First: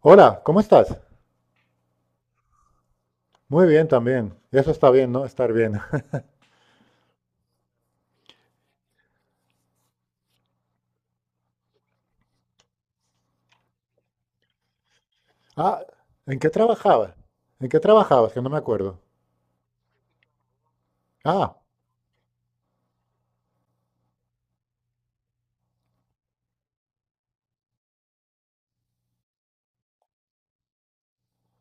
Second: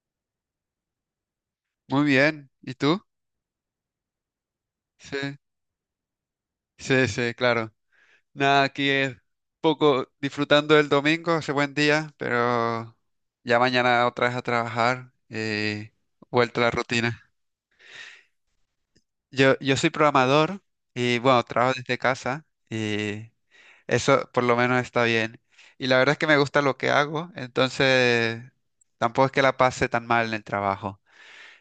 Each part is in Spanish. Hola, ¿cómo estás? Muy bien. ¿Y tú? Muy bien también. Eso está bien, ¿no? Sí, Estar bien. sí, sí, claro. Nada, aquí es poco disfrutando del domingo, hace buen día, pero ya mañana otra vez a trabajar Ah, y ¿en qué vuelta a la trabajabas? rutina. ¿En qué trabajabas? Que no me acuerdo. Yo soy programador y bueno, Ah, trabajo desde casa y eso por lo menos está bien. Y la verdad es que me gusta lo que hago, entonces tampoco es que la pase tan mal en el trabajo.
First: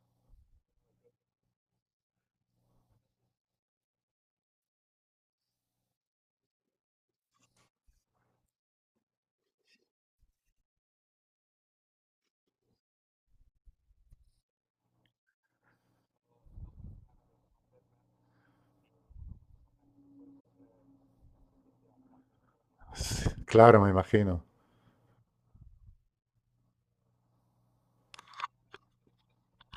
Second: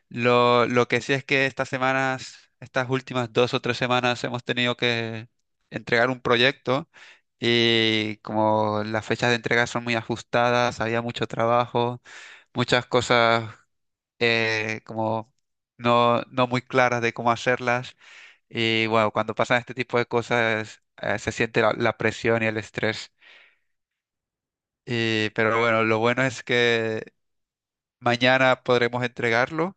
Lo que sí es que estas semanas, estas últimas dos o tres semanas hemos tenido que entregar un proyecto y como las fechas de entrega son muy ajustadas, había mucho trabajo, muchas cosas como no muy claras de cómo hacerlas. Y bueno, cuando pasan este tipo de cosas se siente la presión y el estrés. sí, claro, me imagino. Pero bueno, lo bueno es que mañana podremos entregarlo,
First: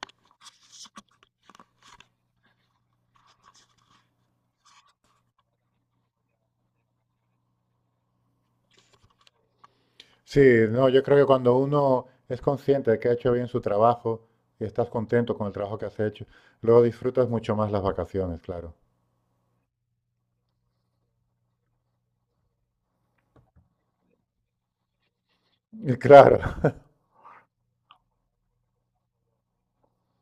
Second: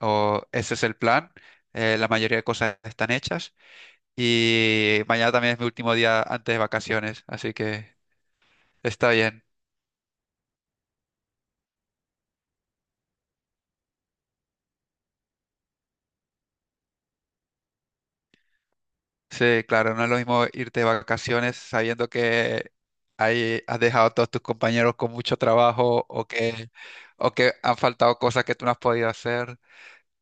o ese es el plan. La mayoría de cosas están hechas y mañana también es mi último día antes de vacaciones, así que está bien. Sí, no, yo creo que cuando uno es consciente de que ha hecho bien su trabajo y estás contento con el trabajo que has hecho, luego disfrutas mucho más las vacaciones, claro. Sí, claro, no es lo mismo irte de vacaciones sabiendo que ahí has dejado a todos tus compañeros con mucho Y trabajo claro, o que han faltado cosas que tú no has podido hacer.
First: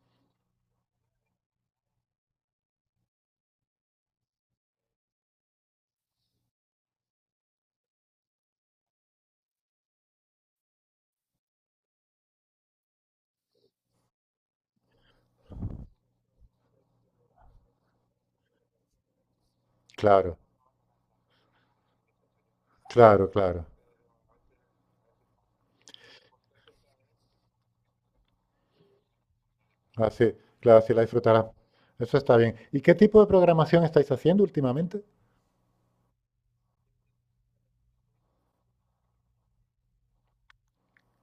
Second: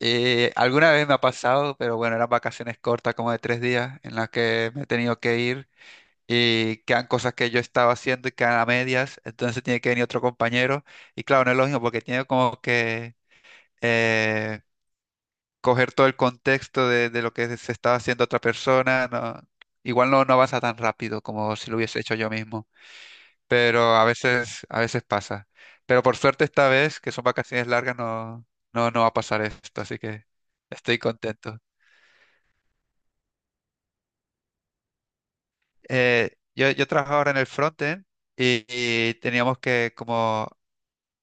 Y alguna vez me ha pasado, pero bueno, eran vacaciones cortas, como de 3 días, en las que me he tenido que ir, y quedan cosas que yo estaba haciendo y quedan a medias, entonces tiene que venir otro compañero y claro, no es lo mismo porque tiene como que eh, coger todo el contexto de lo que se estaba haciendo otra persona, no, igual no claro, avanza tan rápido como si lo hubiese hecho yo mismo, claro, claro. pero a veces pasa. Pero por suerte esta vez, que son vacaciones largas, no va a pasar esto, así que Así, claro, así estoy la disfrutarás. contento. Eso está bien. ¿Y qué tipo de programación estáis haciendo últimamente? Yo trabajo ahora en el frontend y teníamos que como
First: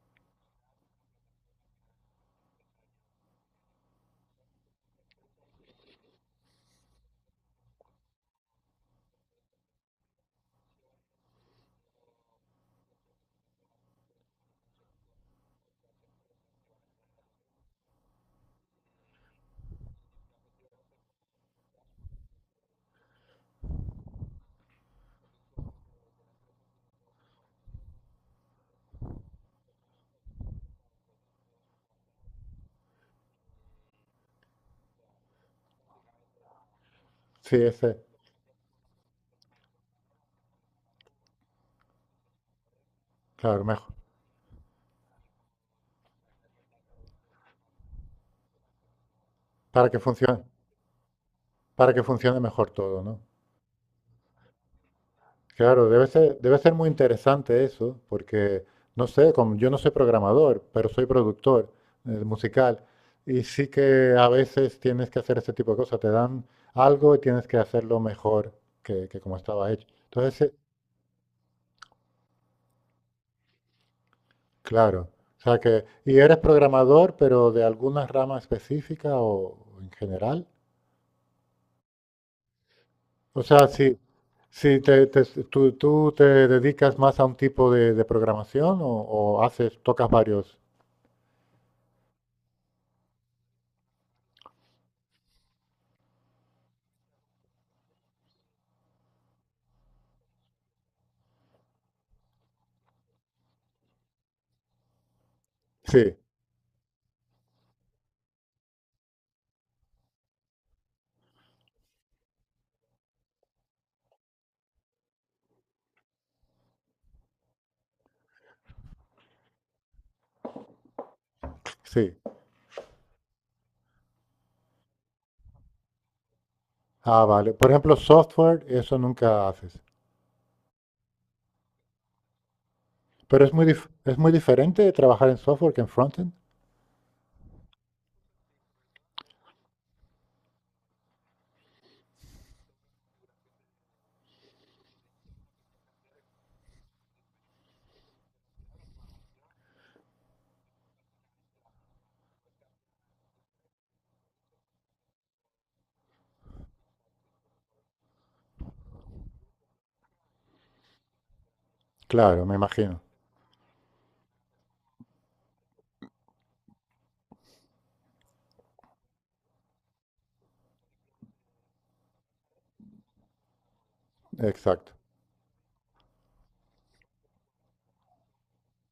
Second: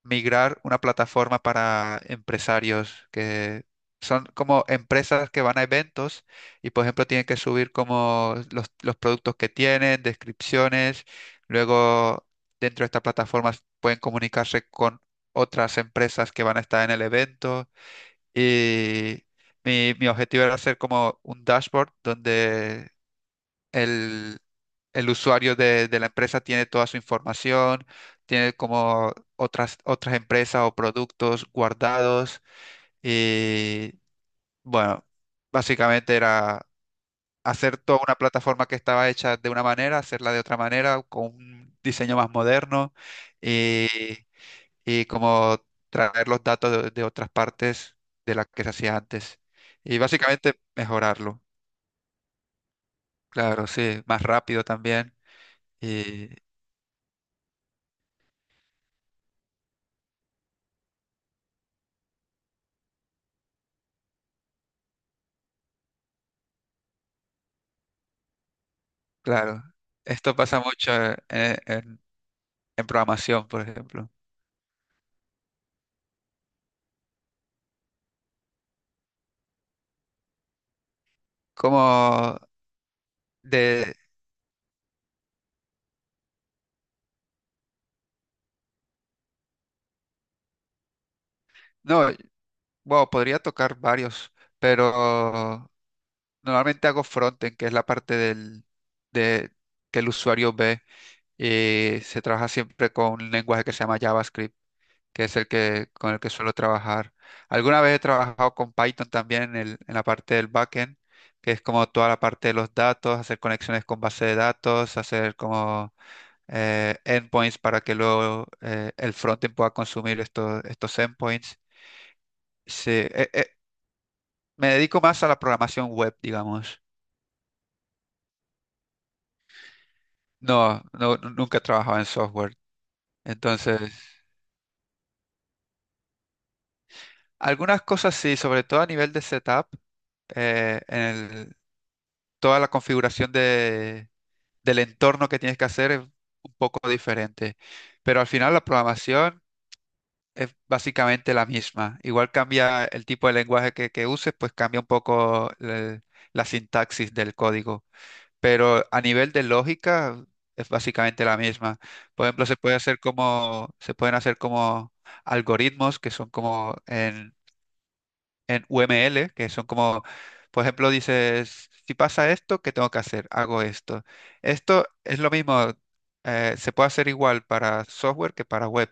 migrar una plataforma para empresarios que son como empresas que van a eventos y, por ejemplo, tienen que subir como los productos que tienen, descripciones. Luego, dentro de esta plataforma pueden comunicarse con otras empresas que van a estar en el evento. Y mi objetivo era hacer como un dashboard donde el, el usuario de la empresa tiene toda su información, tiene como otras empresas o productos guardados y bueno, básicamente era Sí, hacer ese, toda una plataforma que estaba hecha de una manera, hacerla de otra manera, con un diseño más moderno claro, y, mejor. y como traer los datos de otras partes de las que se hacía antes Para y que funcione. básicamente mejorarlo. Para que funcione mejor todo, ¿no? Claro, sí, más rápido también. Claro, debe Y ser, debe ser muy interesante eso, porque, no sé, como yo no soy programador, pero soy productor musical, y sí que a veces tienes que hacer ese tipo de cosas, te dan algo y tienes que hacerlo mejor que como claro, estaba hecho. esto Entonces, pasa mucho eh, en, en programación, por ejemplo. claro, o sea que, ¿y eres programador, pero de alguna rama específica o en general? Como O sea, de, sí, sí, tú te dedicas más a un tipo de programación o haces, tocas varios. no, bueno, podría tocar varios, pero normalmente hago frontend, que es la parte del, de, que el usuario ve, y se trabaja siempre con un lenguaje que se llama JavaScript, que es el que, con Sí, el que suelo trabajar. Alguna vez he trabajado con Python también en la parte del backend, que es como toda la parte de los datos, hacer conexiones con base de datos, hacer como endpoints para que luego el frontend pueda consumir estos endpoints. sí. Sí, me dedico más a la programación web, digamos. Ah, vale. Por ejemplo, software, eso nunca haces. Nunca he trabajado en software. Pero es muy Entonces, es muy diferente trabajar en software que en frontend. algunas cosas sí, sobre todo a nivel de setup, eh, en el- toda la configuración del entorno que tienes que hacer es un poco diferente. Pero al final la programación es básicamente la misma. Igual cambia el tipo de lenguaje que uses, pues cambia un poco la sintaxis del código. Pero a nivel de lógica es básicamente la misma. Por ejemplo, Claro, me se puede hacer imagino. como, se pueden hacer como algoritmos que son como en UML, que son como, por ejemplo, dices, si pasa esto, ¿qué tengo que hacer? Hago esto. Esto Exacto. es lo mismo, se puede hacer igual para software que para web.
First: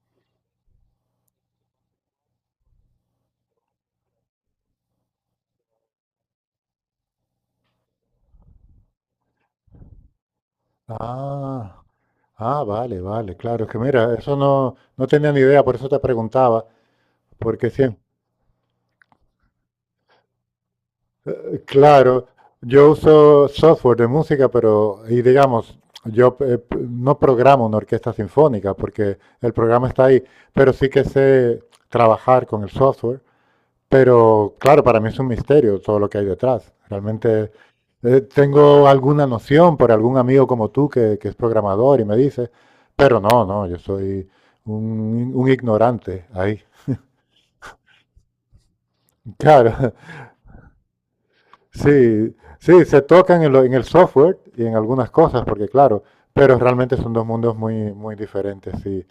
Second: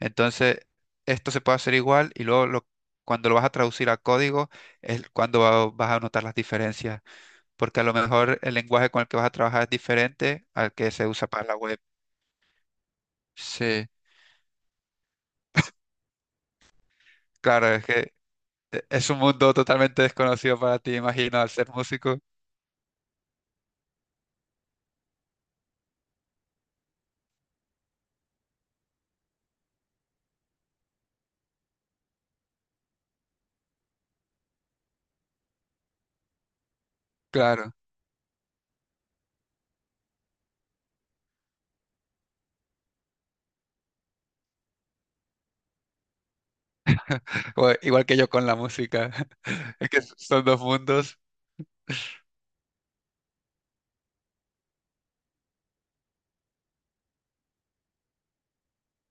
Entonces, esto se puede hacer igual y luego cuando lo vas a traducir a código es cuando vas a notar las diferencias, porque a lo mejor el lenguaje con el que vas a trabajar es diferente al que se usa para la web. Ah, ah, vale, vale, claro. Es que Sí, mira, eso no, no tenía ni idea, por eso te preguntaba, claro, porque sí. es que es un mundo totalmente desconocido para ti, imagino, al ser músico. Claro, yo uso software de música, pero, y digamos, yo no programo una orquesta sinfónica porque el programa está ahí, pero sí que sé trabajar con el software. Pero claro, para mí es un misterio todo lo que hay detrás. Realmente Claro. Tengo alguna noción por algún amigo como tú que es programador y me dice, pero no, no, yo soy un ignorante ahí. O igual que yo con la música. Es Claro, que son dos mundos. sí, sí, se tocan en, en el software y en algunas cosas, porque claro, pero realmente son dos mundos muy, muy diferentes, sí.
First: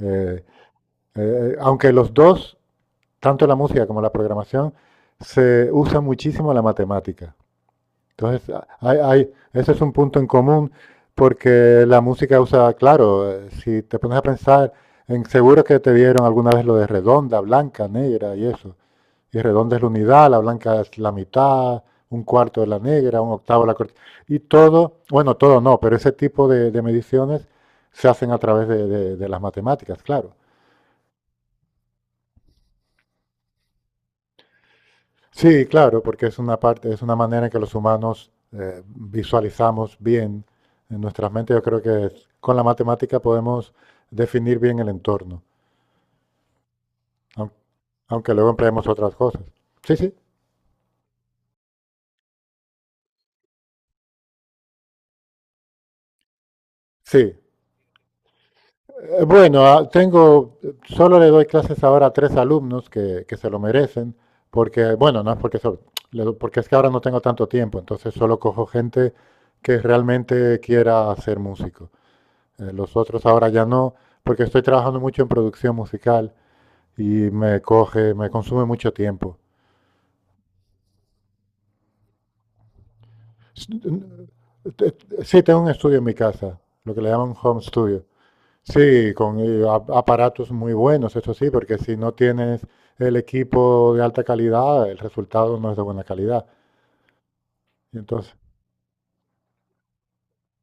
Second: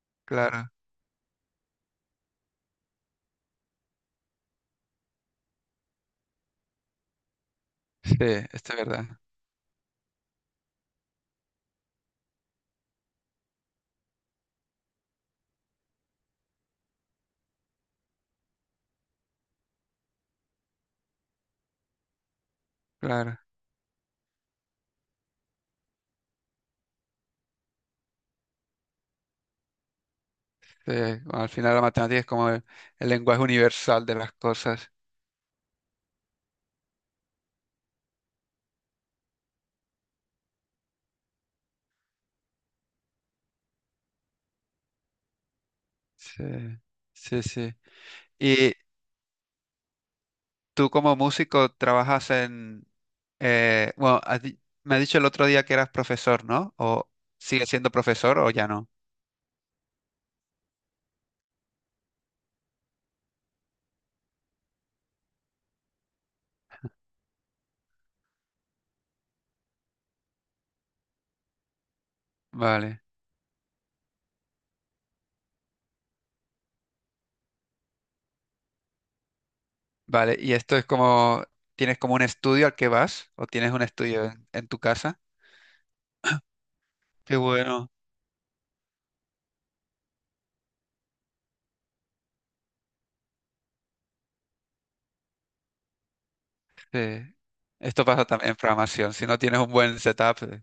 Eh, Claro. Aunque los dos, tanto la música como la programación, se usa muchísimo la matemática. Sí, Entonces, esto es verdad. Ese es un punto en común, porque la música usa, claro, si te pones a pensar, en, seguro que te vieron alguna vez lo de redonda, blanca, negra y eso. Y redonda es la unidad, la blanca es la mitad, un cuarto de la negra, un Claro. octavo de la corta. Y todo, bueno, todo no, pero ese tipo de mediciones se hacen a través de las matemáticas, claro. Sí, bueno, al final la matemática es como el lenguaje universal de las cosas. Sí, claro, porque es una parte, es una manera en que los humanos visualizamos bien en nuestras mentes. Yo creo que con la matemática podemos definir bien el entorno, Sí, sí, aun- sí. aunque luego Y empleemos otras cosas. Sí, sí, tú como músico trabajas en... bueno, me has dicho el otro día que eras profesor, ¿no? ¿O sí. sigues siendo profesor o ya no? Bueno, tengo, solo le doy clases ahora a tres alumnos que se lo merecen, porque, bueno, no es porque, porque es que ahora no tengo tanto tiempo, entonces solo cojo gente que realmente quiera ser músico. Los Vale, otros ahora ya no, porque estoy trabajando mucho en producción musical y me coge, me consume mucho tiempo. vale. ¿Y esto es como... ¿Tienes como un estudio al que vas? ¿O S- tienes un estudio n- en tu te- casa? Sí, tengo un estudio en mi casa, lo que le llaman Qué home bueno. studio. Sí, con aparatos muy buenos, eso sí, porque si no tienes el equipo de alta calidad, el resultado no es de buena calidad. Sí. Y Esto pasa entonces, también en programación. Si no tienes un buen setup,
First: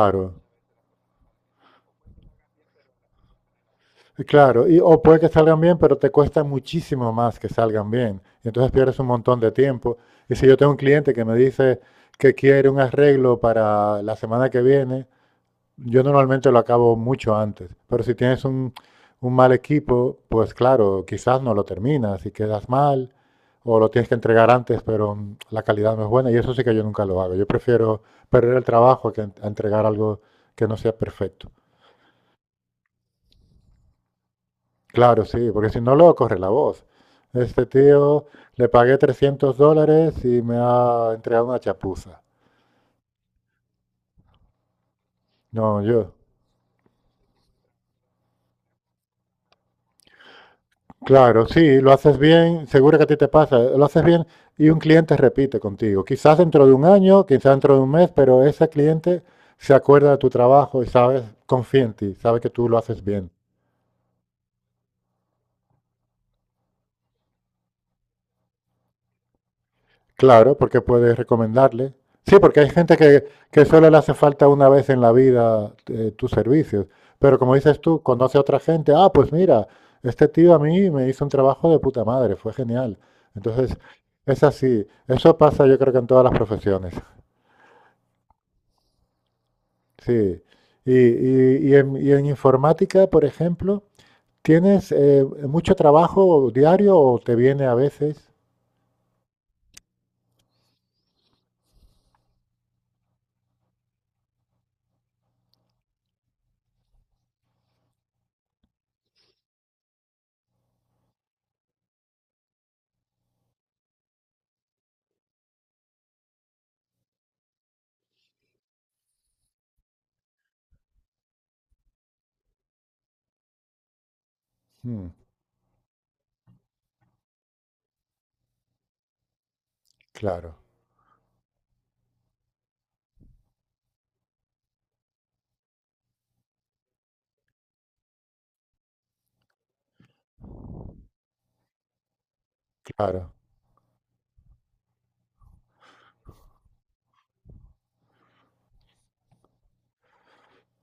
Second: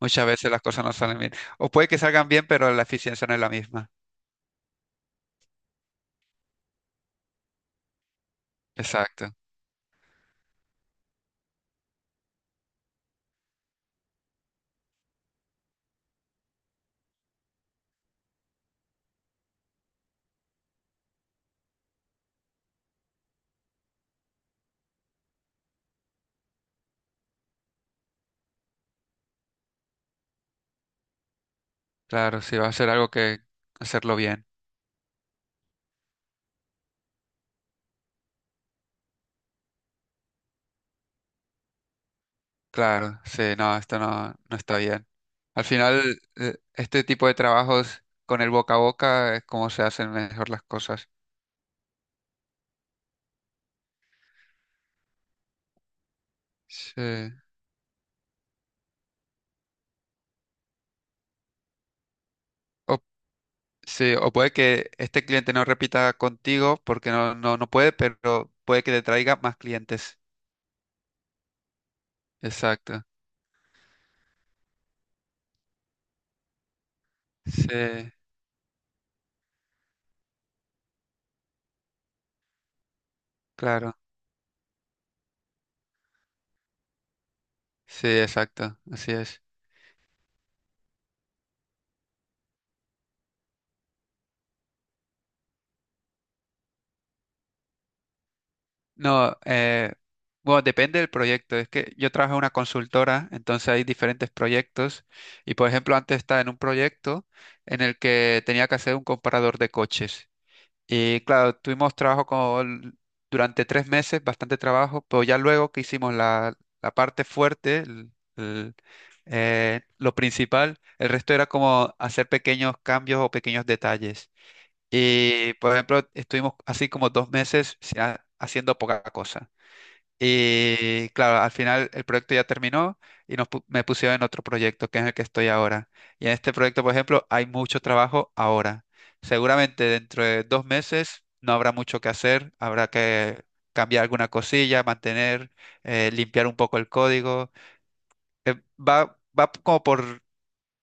muchas veces las cosas no salen bien. O puede que salgan bien, pero la eficiencia no es la misma. y claro, y, o puede que salgan bien, pero te cuesta muchísimo más que salgan bien. Y entonces pierdes un Exacto. montón de tiempo. Y si yo tengo un cliente que me dice que quiere un arreglo para la semana que viene, yo normalmente lo acabo mucho antes, pero si tienes un mal equipo, pues claro, quizás no lo terminas y quedas mal, o lo tienes que entregar antes, pero la calidad no es buena, y eso sí que yo nunca lo hago. Yo prefiero perder el trabajo que a entregar algo que no sea perfecto. Claro, si va a ser algo que hacerlo bien. Claro, sí, porque si no, luego corre la voz. Este tío le pagué $300 y me ha entregado una chapuza. Claro, sí, no, esto no está bien. Al No, yo, final, este tipo de trabajos con el boca a boca es como se hacen mejor las cosas. claro, sí, lo haces bien, seguro que a ti te pasa, lo haces bien y un cliente repite contigo. Quizás dentro de un Sí. año, quizás dentro de un mes, pero ese cliente se acuerda de tu trabajo y sabe confía en ti, sabe que tú lo O, haces bien. sí, o puede que este cliente no repita contigo porque no puede, pero puede que te traiga más clientes. Claro, porque puedes recomendarle. Sí, porque hay gente Exacto. Que solo le hace falta una vez en la vida tus servicios, pero como dices tú, Sí. conoce a otra gente, ah, pues mira, este tío a mí me hizo un trabajo de puta madre, fue genial. Entonces, Claro, es así, eso pasa yo creo que en todas las profesiones. sí, exacto, así es. Sí. Y en informática, por ejemplo, ¿tienes mucho trabajo diario o te viene a veces? No, bueno, depende del proyecto. Es que yo trabajo en una consultora, entonces hay diferentes proyectos. Y por ejemplo, antes estaba en un proyecto en el que tenía que hacer un comparador de coches. Y claro, tuvimos trabajo con, durante 3 meses, bastante trabajo, pero ya luego que hicimos la parte fuerte, lo principal, el resto era como hacer pequeños cambios o pequeños detalles. Mm, Y, por ejemplo, estuvimos así como 2 meses haciendo poca cosa. claro, Y claro, al final el proyecto ya terminó y me pusieron en otro proyecto, que es el que estoy ahora. Y en este proyecto, por ejemplo, hay mucho trabajo ahora. Seguramente dentro de 2 meses no habrá mucho que hacer, habrá claro. que cambiar alguna cosilla, mantener, limpiar un poco el código. Va como por,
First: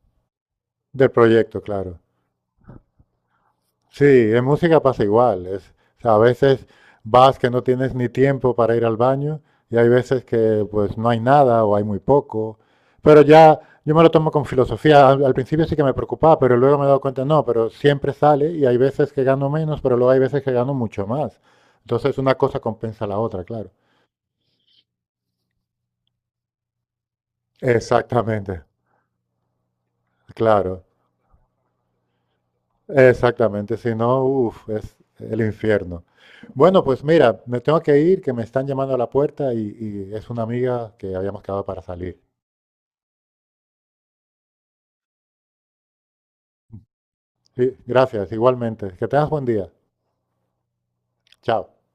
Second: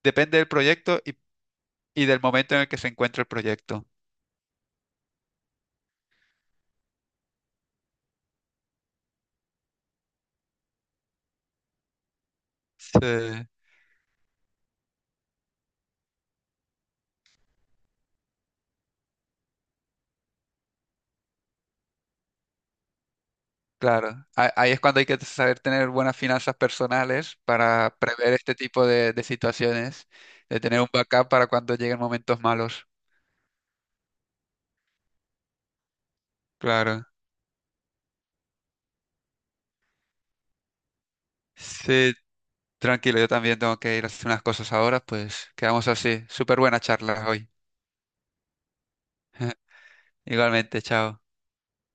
depende del proyecto Del proyecto, claro. y del momento en el que se encuentra el proyecto. Sí, en música pasa igual. Es, o sea, a veces vas que no tienes ni tiempo para ir al baño y hay veces que pues no hay nada o hay muy poco. Sí. Pero ya yo me lo tomo con filosofía. Al principio sí que me preocupaba, pero luego me he dado cuenta, no, pero siempre sale y hay veces que gano menos, pero luego hay veces que gano mucho más. Entonces una cosa compensa la otra, claro. Claro, ahí es cuando hay que saber tener buenas finanzas personales para prever este Exactamente, tipo de situaciones, de tener claro. un backup para cuando lleguen momentos malos. Exactamente, si no, uff, es el infierno. Bueno, pues Claro. mira, me tengo que ir, que me están llamando a la puerta y es una amiga que habíamos quedado para Sí, salir. tranquilo, yo también tengo que ir a hacer unas cosas ahora, pues quedamos así. Súper buena charla hoy. Sí, gracias, igualmente. Que tengas buen día. Igualmente, chao. Chao.